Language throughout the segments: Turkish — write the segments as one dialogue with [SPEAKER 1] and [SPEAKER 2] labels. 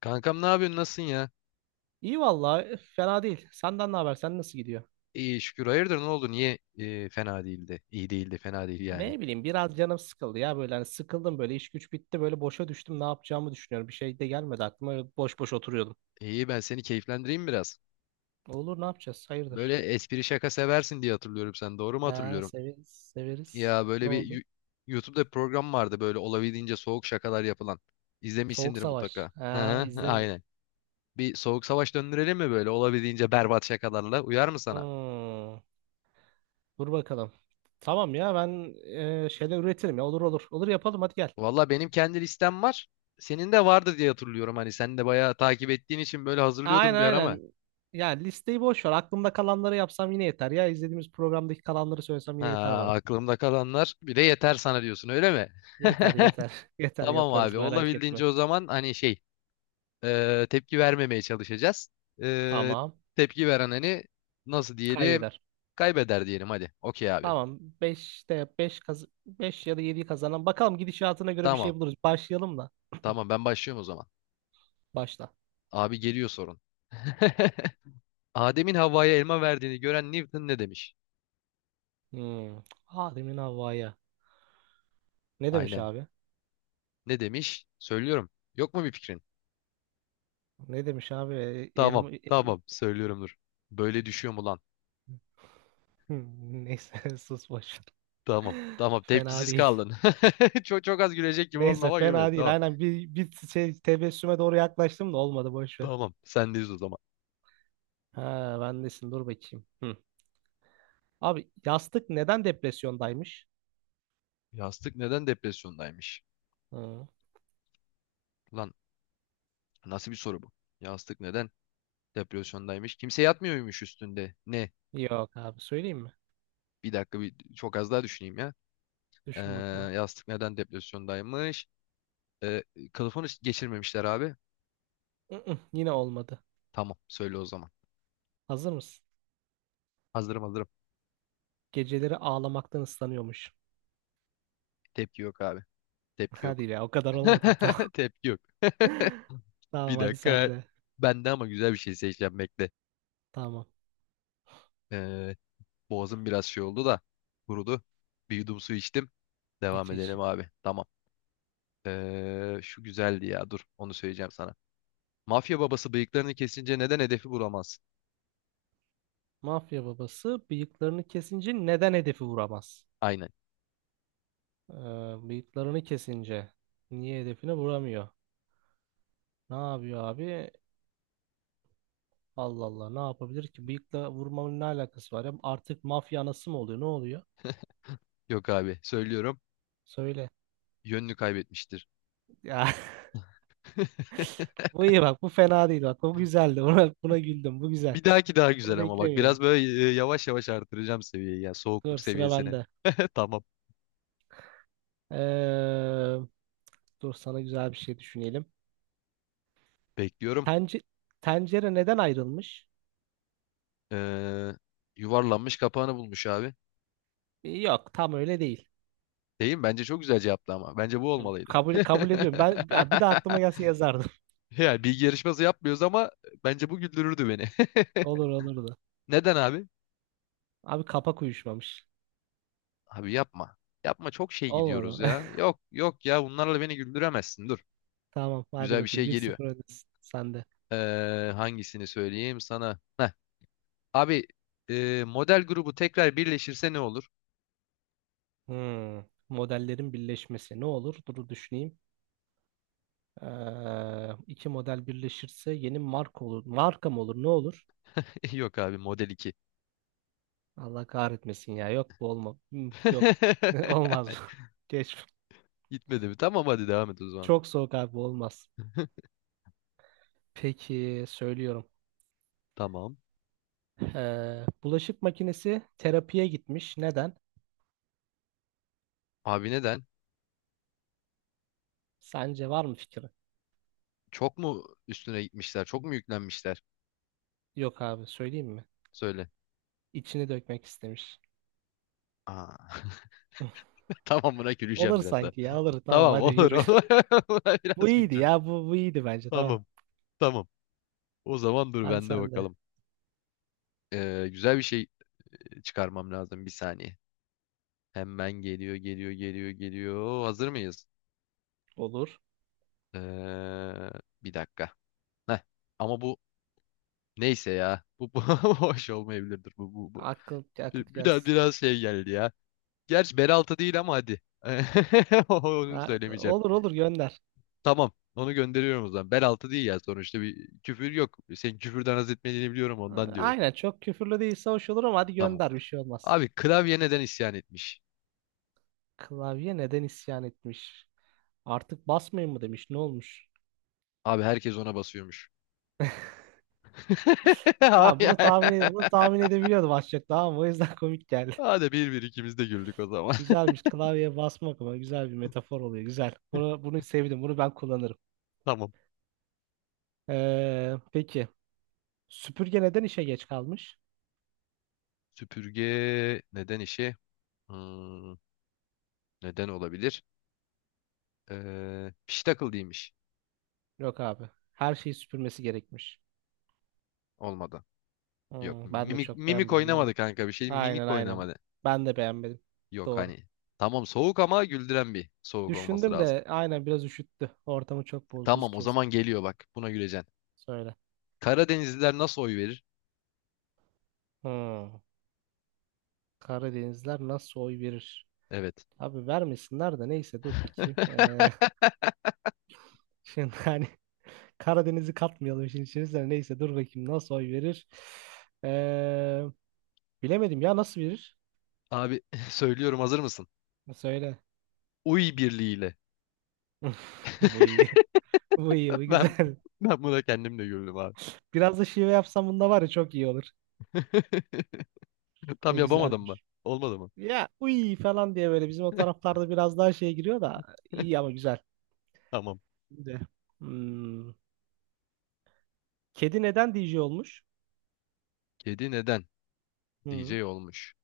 [SPEAKER 1] Kankam ne yapıyorsun? Nasılsın ya?
[SPEAKER 2] İyi vallahi fena değil. Senden ne haber? Sen nasıl gidiyor?
[SPEAKER 1] İyi şükür. Hayırdır ne oldu? Niye fena değildi? İyi değildi, fena değil yani.
[SPEAKER 2] Ne bileyim biraz canım sıkıldı ya böyle hani sıkıldım böyle iş güç bitti böyle boşa düştüm ne yapacağımı düşünüyorum. Bir şey de gelmedi aklıma öyle boş boş oturuyordum.
[SPEAKER 1] İyi, ben seni keyiflendireyim biraz.
[SPEAKER 2] Olur ne yapacağız? Hayırdır?
[SPEAKER 1] Böyle espri şaka seversin diye hatırlıyorum sen. Doğru mu
[SPEAKER 2] Ha
[SPEAKER 1] hatırlıyorum?
[SPEAKER 2] severiz severiz.
[SPEAKER 1] Ya
[SPEAKER 2] Ne
[SPEAKER 1] böyle bir
[SPEAKER 2] oldu?
[SPEAKER 1] YouTube'da bir program vardı, böyle olabildiğince soğuk şakalar yapılan.
[SPEAKER 2] Soğuk
[SPEAKER 1] İzlemişsindir
[SPEAKER 2] Savaş.
[SPEAKER 1] mutlaka. Hı
[SPEAKER 2] Ha
[SPEAKER 1] hı,
[SPEAKER 2] izlerim.
[SPEAKER 1] aynen. Bir soğuk savaş döndürelim mi, böyle olabildiğince berbat şakalarla? Uyar mı sana?
[SPEAKER 2] Hmm, dur bakalım. Tamam ya ben şeyler üretirim ya olur olur. Olur yapalım hadi gel.
[SPEAKER 1] Valla benim kendi listem var. Senin de vardı diye hatırlıyorum. Hani sen de bayağı takip ettiğin için böyle
[SPEAKER 2] Aynen
[SPEAKER 1] hazırlıyordum bir ara ama.
[SPEAKER 2] aynen. Ya listeyi boş ver. Aklımda kalanları yapsam yine yeter ya. İzlediğimiz programdaki kalanları söylesem
[SPEAKER 1] Ha,
[SPEAKER 2] yine yeter bana.
[SPEAKER 1] aklımda kalanlar bir de yeter sana diyorsun, öyle mi?
[SPEAKER 2] Yeter yeter. Yeter
[SPEAKER 1] Tamam
[SPEAKER 2] yaparız
[SPEAKER 1] abi,
[SPEAKER 2] merak etme.
[SPEAKER 1] olabildiğince o zaman hani şey, tepki vermemeye çalışacağız. E,
[SPEAKER 2] Tamam.
[SPEAKER 1] tepki veren hani nasıl diyelim,
[SPEAKER 2] Kaybeder.
[SPEAKER 1] kaybeder diyelim hadi. Okey abi.
[SPEAKER 2] Tamam. 5'te 5 kaz 5 ya da 7'yi kazanan. Bakalım gidişatına göre bir
[SPEAKER 1] Tamam
[SPEAKER 2] şey buluruz. Başlayalım da.
[SPEAKER 1] tamam, ben başlıyorum o zaman.
[SPEAKER 2] Başla.
[SPEAKER 1] Abi geliyor sorun. Adem'in Havva'ya elma verdiğini gören Newton ne demiş?
[SPEAKER 2] Hmm. Adem'in havaya. Ne demiş
[SPEAKER 1] Aynen.
[SPEAKER 2] abi?
[SPEAKER 1] Ne demiş? Söylüyorum. Yok mu bir fikrin?
[SPEAKER 2] Ne demiş abi?
[SPEAKER 1] Tamam
[SPEAKER 2] Elma...
[SPEAKER 1] tamam, söylüyorum, dur. Böyle düşüyor mu lan?
[SPEAKER 2] Neyse sus boş ver.
[SPEAKER 1] Tamam. Tamam.
[SPEAKER 2] Fena
[SPEAKER 1] Tepkisiz
[SPEAKER 2] değil.
[SPEAKER 1] kaldın. Çok çok az gülecek gibi oldun
[SPEAKER 2] Neyse
[SPEAKER 1] ama gülmedin.
[SPEAKER 2] fena değil.
[SPEAKER 1] Tamam.
[SPEAKER 2] Aynen bir şey tebessüme doğru yaklaştım da olmadı boş ver.
[SPEAKER 1] Tamam. Sendeyiz o zaman.
[SPEAKER 2] Ha bendesin dur bakayım. Hı. Abi yastık neden depresyondaymış?
[SPEAKER 1] Yastık neden depresyondaymış?
[SPEAKER 2] Hı.
[SPEAKER 1] Lan, nasıl bir soru bu? Yastık neden depresyondaymış? Kimse yatmıyormuş üstünde. Ne?
[SPEAKER 2] Yok abi söyleyeyim mi?
[SPEAKER 1] Bir dakika, bir çok az daha düşüneyim ya. Ee,
[SPEAKER 2] Düşün bakalım.
[SPEAKER 1] yastık neden depresyondaymış? Ee, kılıfını geçirmemişler abi.
[SPEAKER 2] Mm-mm, yine olmadı.
[SPEAKER 1] Tamam. Söyle o zaman.
[SPEAKER 2] Hazır mısın?
[SPEAKER 1] Hazırım hazırım.
[SPEAKER 2] Geceleri ağlamaktan ıslanıyormuş.
[SPEAKER 1] Tepki yok abi. Tepki yok.
[SPEAKER 2] Hadi ya o kadar olmadı. Tamam,
[SPEAKER 1] Tepki yok.
[SPEAKER 2] tamam
[SPEAKER 1] Bir
[SPEAKER 2] hadi sen
[SPEAKER 1] dakika.
[SPEAKER 2] de.
[SPEAKER 1] Ben de ama güzel bir şey seçeceğim, bekle.
[SPEAKER 2] Tamam.
[SPEAKER 1] Ee, Boğazım biraz şey oldu da kurudu. Bir yudum su içtim. Devam
[SPEAKER 2] İç iç.
[SPEAKER 1] edelim abi. Tamam. Şu güzeldi ya. Dur, onu söyleyeceğim sana. Mafya babası bıyıklarını kesince neden hedefi vuramazsın?
[SPEAKER 2] Mafya babası bıyıklarını kesince neden hedefi vuramaz?
[SPEAKER 1] Aynen.
[SPEAKER 2] Ee, bıyıklarını kesince niye hedefine vuramıyor? Ne yapıyor abi? Allah Allah ne yapabilir ki? Bıyıkla vurmanın ne alakası var ya? Artık mafya anası mı oluyor? Ne oluyor?
[SPEAKER 1] Yok abi, söylüyorum.
[SPEAKER 2] Söyle.
[SPEAKER 1] Yönünü kaybetmiştir.
[SPEAKER 2] Ya bu iyi bak bu fena değil bak bu güzeldi. Buna güldüm bu güzel.
[SPEAKER 1] Bir dahaki daha güzel
[SPEAKER 2] Bunu
[SPEAKER 1] ama bak,
[SPEAKER 2] beklemiyordum.
[SPEAKER 1] biraz böyle yavaş yavaş artıracağım seviyeyi ya,
[SPEAKER 2] Dur
[SPEAKER 1] soğukluk
[SPEAKER 2] sıra
[SPEAKER 1] seviyesini.
[SPEAKER 2] bende.
[SPEAKER 1] Tamam,
[SPEAKER 2] Ee, dur sana güzel bir şey düşünelim.
[SPEAKER 1] bekliyorum.
[SPEAKER 2] Tence tencere neden ayrılmış?
[SPEAKER 1] Ee, yuvarlanmış kapağını bulmuş abi.
[SPEAKER 2] Yok tam öyle değil.
[SPEAKER 1] Değil mi? Bence çok güzel cevaptı ama. Bence bu olmalıydı.
[SPEAKER 2] Kabul ediyorum. Ben ya bir de aklıma gelse yazardım.
[SPEAKER 1] Yani bilgi yarışması yapmıyoruz ama bence bu güldürürdü beni.
[SPEAKER 2] Olur olurdu.
[SPEAKER 1] Neden abi?
[SPEAKER 2] Abi kapak uyuşmamış.
[SPEAKER 1] Abi yapma. Yapma, çok şey gidiyoruz
[SPEAKER 2] Olmadı.
[SPEAKER 1] ya. Yok yok ya, bunlarla beni güldüremezsin. Dur.
[SPEAKER 2] Tamam hadi
[SPEAKER 1] Güzel bir
[SPEAKER 2] bakayım
[SPEAKER 1] şey
[SPEAKER 2] bir
[SPEAKER 1] geliyor.
[SPEAKER 2] sıfır öndesin sende.
[SPEAKER 1] Hangisini söyleyeyim sana? Heh. Abi, model grubu tekrar birleşirse ne olur?
[SPEAKER 2] Hmm. Modellerin birleşmesi ne olur? Dur düşüneyim. İki model birleşirse yeni marka olur. Marka mı olur? Ne olur?
[SPEAKER 1] Yok abi, model 2.
[SPEAKER 2] Allah kahretmesin ya. Yok bu olma. Yok. Olmaz bu. Geç.
[SPEAKER 1] Gitmedi mi? Tamam hadi devam et o zaman.
[SPEAKER 2] Çok soğuk abi bu olmaz. Peki söylüyorum.
[SPEAKER 1] Tamam.
[SPEAKER 2] Bulaşık makinesi terapiye gitmiş. Neden?
[SPEAKER 1] Abi neden?
[SPEAKER 2] Sence var mı fikri?
[SPEAKER 1] Çok mu üstüne gitmişler? Çok mu yüklenmişler?
[SPEAKER 2] Yok abi söyleyeyim mi?
[SPEAKER 1] Söyle.
[SPEAKER 2] İçini dökmek istemiş.
[SPEAKER 1] Aa. Tamam, buna güleceğim
[SPEAKER 2] Olur
[SPEAKER 1] biraz.
[SPEAKER 2] sanki ya olur tamam
[SPEAKER 1] Tamam
[SPEAKER 2] hadi
[SPEAKER 1] olur
[SPEAKER 2] yürü.
[SPEAKER 1] olur.
[SPEAKER 2] Bu
[SPEAKER 1] Biraz
[SPEAKER 2] iyiydi
[SPEAKER 1] güncel.
[SPEAKER 2] ya bu iyiydi bence tamam.
[SPEAKER 1] Tamam tamam. O zaman dur,
[SPEAKER 2] Hadi
[SPEAKER 1] bende
[SPEAKER 2] sen de.
[SPEAKER 1] bakalım. Güzel bir şey çıkarmam lazım bir saniye. Hemen geliyor geliyor geliyor geliyor. Hazır mıyız?
[SPEAKER 2] Olur.
[SPEAKER 1] Ee, bir dakika. Heh. Ama bu neyse ya. Bu hoş olmayabilirdir bu. Bir-
[SPEAKER 2] Akıt
[SPEAKER 1] Biraz
[SPEAKER 2] gelsin.
[SPEAKER 1] biraz şey geldi ya. Gerçi beraltı değil ama hadi. Onu
[SPEAKER 2] Ha,
[SPEAKER 1] söylemeyeceğim.
[SPEAKER 2] olur olur gönder.
[SPEAKER 1] Tamam. Onu gönderiyorum o zaman. Beraltı değil ya sonuçta, bir küfür yok. Senin küfürden haz etmediğini biliyorum, ondan diyorum.
[SPEAKER 2] Aynen çok küfürlü değilse hoş olur ama hadi
[SPEAKER 1] Tamam.
[SPEAKER 2] gönder bir şey olmaz.
[SPEAKER 1] Abi, klavye neden isyan etmiş?
[SPEAKER 2] Klavye neden isyan etmiş? Artık basmayın mı demiş. Ne olmuş?
[SPEAKER 1] Abi, herkes ona basıyormuş.
[SPEAKER 2] Ben
[SPEAKER 1] Abi, ya.
[SPEAKER 2] bunu tahmin edebiliyordum az çok tamam mı? O yüzden komik geldi.
[SPEAKER 1] Hadi, bir bir ikimiz de güldük o zaman.
[SPEAKER 2] Güzelmiş. Klavyeye basmak ama güzel bir metafor oluyor. Güzel. Bunu bunu sevdim. Bunu ben kullanırım.
[SPEAKER 1] Tamam.
[SPEAKER 2] Peki. Süpürge neden işe geç kalmış?
[SPEAKER 1] Süpürge neden işi? Hmm, neden olabilir? Piştakıl değilmiş.
[SPEAKER 2] Yok abi. Her şeyi süpürmesi gerekmiş.
[SPEAKER 1] Olmadı. Yok.
[SPEAKER 2] Ben de
[SPEAKER 1] Mimik,
[SPEAKER 2] çok
[SPEAKER 1] mimik
[SPEAKER 2] beğenmedim
[SPEAKER 1] oynamadı
[SPEAKER 2] ama.
[SPEAKER 1] kanka, bir şey.
[SPEAKER 2] Aynen
[SPEAKER 1] Mimik
[SPEAKER 2] aynen.
[SPEAKER 1] oynamadı.
[SPEAKER 2] Ben de beğenmedim.
[SPEAKER 1] Yok
[SPEAKER 2] Doğru.
[SPEAKER 1] hani. Tamam, soğuk ama güldüren bir soğuk olması
[SPEAKER 2] Düşündüm
[SPEAKER 1] lazım.
[SPEAKER 2] de aynen biraz üşüttü. Ortamı çok buz, buz
[SPEAKER 1] Tamam o zaman
[SPEAKER 2] kesti.
[SPEAKER 1] geliyor bak. Buna güleceksin.
[SPEAKER 2] Söyle.
[SPEAKER 1] Karadenizliler nasıl oy verir?
[SPEAKER 2] Hmm. Karadenizler nasıl oy verir?
[SPEAKER 1] Evet.
[SPEAKER 2] Abi vermesinler de neyse dur bakayım. Şimdi hani Karadeniz'i katmayalım işin içerisine. Neyse dur bakayım nasıl oy verir? Ee, bilemedim ya nasıl verir?
[SPEAKER 1] Abi söylüyorum, hazır mısın?
[SPEAKER 2] Söyle.
[SPEAKER 1] Uy birliğiyle.
[SPEAKER 2] Bu iyi. Bu iyi. Bu
[SPEAKER 1] Ben
[SPEAKER 2] güzel.
[SPEAKER 1] ben buna kendim de güldüm abi.
[SPEAKER 2] Biraz da şive yapsam bunda var ya çok iyi olur.
[SPEAKER 1] Tam
[SPEAKER 2] Bu
[SPEAKER 1] yapamadım mı?
[SPEAKER 2] güzelmiş.
[SPEAKER 1] Olmadı mı?
[SPEAKER 2] Ya uy falan diye böyle bizim o taraflarda biraz daha şey giriyor da iyi ama güzel.
[SPEAKER 1] Tamam.
[SPEAKER 2] Şimdi, hmm, kedi neden DJ olmuş?
[SPEAKER 1] Kedi neden
[SPEAKER 2] Hmm.
[SPEAKER 1] DJ olmuş?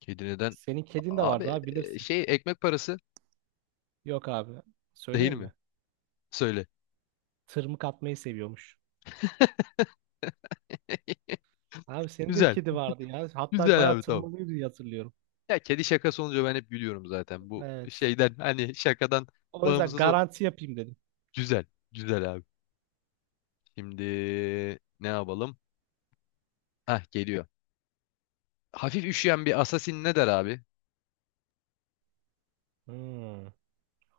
[SPEAKER 1] Kedi neden?
[SPEAKER 2] Senin kedin de
[SPEAKER 1] A-
[SPEAKER 2] vardı
[SPEAKER 1] Abi
[SPEAKER 2] abi
[SPEAKER 1] e,
[SPEAKER 2] bilirsin.
[SPEAKER 1] şey ekmek parası
[SPEAKER 2] Yok abi.
[SPEAKER 1] değil
[SPEAKER 2] Söyleyeyim
[SPEAKER 1] mi?
[SPEAKER 2] mi?
[SPEAKER 1] Söyle.
[SPEAKER 2] Tırmık atmayı seviyormuş. Abi senin de
[SPEAKER 1] Güzel.
[SPEAKER 2] kedi vardı ya. Hatta
[SPEAKER 1] Güzel
[SPEAKER 2] bayağı
[SPEAKER 1] abi, tamam.
[SPEAKER 2] tırmalıyordu diye hatırlıyorum.
[SPEAKER 1] Ya kedi şakası olunca ben hep gülüyorum zaten. Bu
[SPEAKER 2] Evet.
[SPEAKER 1] şeyden, hani şakadan
[SPEAKER 2] O yüzden
[SPEAKER 1] bağımsız o.
[SPEAKER 2] garanti yapayım dedim.
[SPEAKER 1] Güzel. Güzel abi. Şimdi ne yapalım? Hah, geliyor. Hafif üşüyen bir assassin ne der abi?
[SPEAKER 2] Hmm.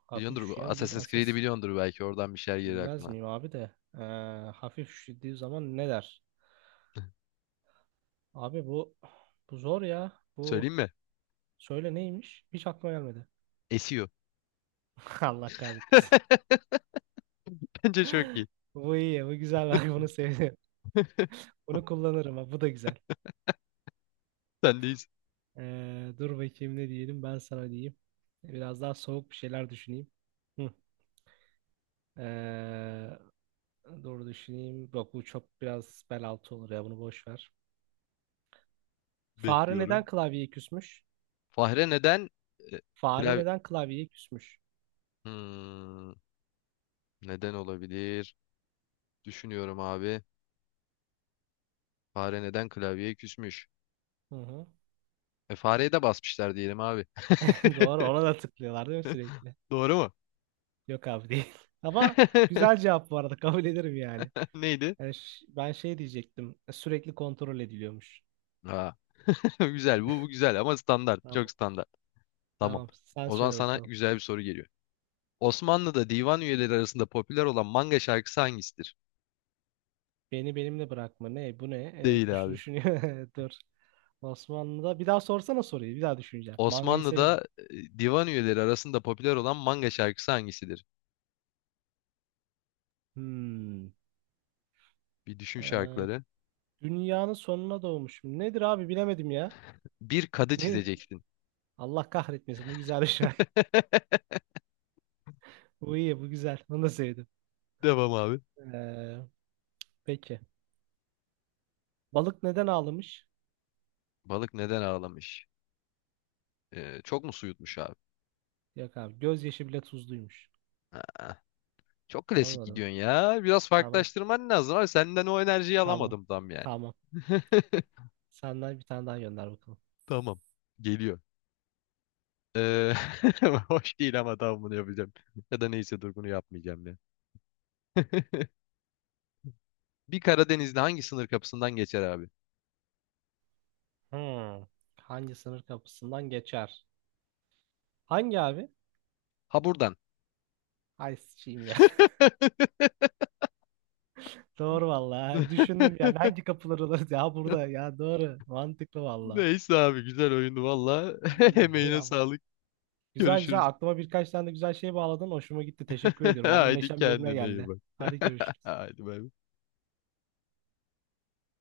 [SPEAKER 2] Hafif
[SPEAKER 1] Biliyordur bu.
[SPEAKER 2] üşüyen bir
[SPEAKER 1] Assassin's Creed'i
[SPEAKER 2] asas.
[SPEAKER 1] biliyordur belki. Oradan bir şeyler gelir
[SPEAKER 2] Bilmez
[SPEAKER 1] aklına.
[SPEAKER 2] miyim abi de. Hafif üşüdüğü zaman ne der? Abi bu zor ya.
[SPEAKER 1] Söyleyeyim
[SPEAKER 2] Bu
[SPEAKER 1] mi?
[SPEAKER 2] söyle neymiş? Hiç aklıma gelmedi.
[SPEAKER 1] Esiyor.
[SPEAKER 2] Allah kahretsin.
[SPEAKER 1] Bence çok iyi.
[SPEAKER 2] Bu iyi. Bu güzel. Bak bunu sevdim. Bunu kullanırım. Ha, bu da güzel.
[SPEAKER 1] Sendeyiz.
[SPEAKER 2] Dur bakayım ne diyelim ben sana diyeyim. Biraz daha soğuk bir şeyler düşüneyim. Hı. Ee, dur düşüneyim. Yok bu çok biraz bel altı olur ya bunu boş ver. Fare neden
[SPEAKER 1] Bekliyorum.
[SPEAKER 2] klavyeye küsmüş?
[SPEAKER 1] Fahre neden e,
[SPEAKER 2] Fare
[SPEAKER 1] klavye...
[SPEAKER 2] neden klavyeye küsmüş?
[SPEAKER 1] Hmm, neden olabilir? Düşünüyorum abi. Fahre neden klavyeye küsmüş?
[SPEAKER 2] Hı hı.
[SPEAKER 1] E, fareye de basmışlar diyelim abi.
[SPEAKER 2] Doğru ona da tıklıyorlar değil mi sürekli?
[SPEAKER 1] Doğru mu?
[SPEAKER 2] Yok abi değil. Ama güzel cevap bu arada kabul ederim yani.
[SPEAKER 1] Neydi?
[SPEAKER 2] Yani ben şey diyecektim sürekli kontrol ediliyormuş.
[SPEAKER 1] Aa, güzel bu, bu güzel ama standart. Çok
[SPEAKER 2] Tamam.
[SPEAKER 1] standart. Tamam.
[SPEAKER 2] Tamam sen
[SPEAKER 1] O zaman
[SPEAKER 2] söyle
[SPEAKER 1] sana
[SPEAKER 2] bakalım.
[SPEAKER 1] güzel bir soru geliyor. Osmanlı'da divan üyeleri arasında popüler olan manga şarkısı hangisidir?
[SPEAKER 2] Beni benimle bırakma. Ne? Bu ne? Evet,
[SPEAKER 1] Değil abi.
[SPEAKER 2] düşünüyor. Dur. Osmanlı'da. Bir daha sorsana soruyu. Bir daha düşüneceğim. Mangayı severim.
[SPEAKER 1] Osmanlı'da divan üyeleri arasında popüler olan manga şarkısı hangisidir?
[SPEAKER 2] Hmm.
[SPEAKER 1] Bir düşün şarkıları.
[SPEAKER 2] Dünyanın sonuna doğmuşum. Nedir abi bilemedim ya.
[SPEAKER 1] Bir kadı
[SPEAKER 2] Ne?
[SPEAKER 1] çizeceksin.
[SPEAKER 2] Allah kahretmesin. Bu güzel bir şey. Bu iyi. Bu güzel. Bunu da sevdim.
[SPEAKER 1] Devam abi.
[SPEAKER 2] Ee, peki. Balık neden ağlamış?
[SPEAKER 1] Balık neden ağlamış? Çok mu su yutmuş abi?
[SPEAKER 2] Yok abi. Gözyaşı bile tuzluymuş.
[SPEAKER 1] Aa, çok klasik
[SPEAKER 2] Anladım.
[SPEAKER 1] gidiyorsun ya. Biraz
[SPEAKER 2] Tamam.
[SPEAKER 1] farklılaştırman lazım abi. Senden o enerjiyi
[SPEAKER 2] Tamam.
[SPEAKER 1] alamadım tam, yani.
[SPEAKER 2] Tamam. Senden bir tane daha gönder bakalım.
[SPEAKER 1] Tamam. Geliyor. Ee, Hoş değil ama tamam, bunu yapacağım. Ya da neyse, dur, bunu yapmayacağım ya. Bir Karadenizli hangi sınır kapısından geçer abi?
[SPEAKER 2] Hmm. Hangi sınır kapısından geçer? Hangi abi?
[SPEAKER 1] Ha, buradan.
[SPEAKER 2] Ay sıçayım ya. Doğru valla. Düşündüm yani hangi kapılar olur ya burada ya doğru. Mantıklı valla.
[SPEAKER 1] Neyse abi, güzel oyundu valla. Emeğine
[SPEAKER 2] Ya,
[SPEAKER 1] sağlık.
[SPEAKER 2] güzel
[SPEAKER 1] Görüşürüz.
[SPEAKER 2] güzel aklıma birkaç tane de güzel şey bağladın. Hoşuma gitti. Teşekkür ediyorum. Valla
[SPEAKER 1] Haydi,
[SPEAKER 2] neşem yerine
[SPEAKER 1] kendine iyi
[SPEAKER 2] geldi.
[SPEAKER 1] bak.
[SPEAKER 2] Hadi görüşürüz.
[SPEAKER 1] Haydi, bay bay.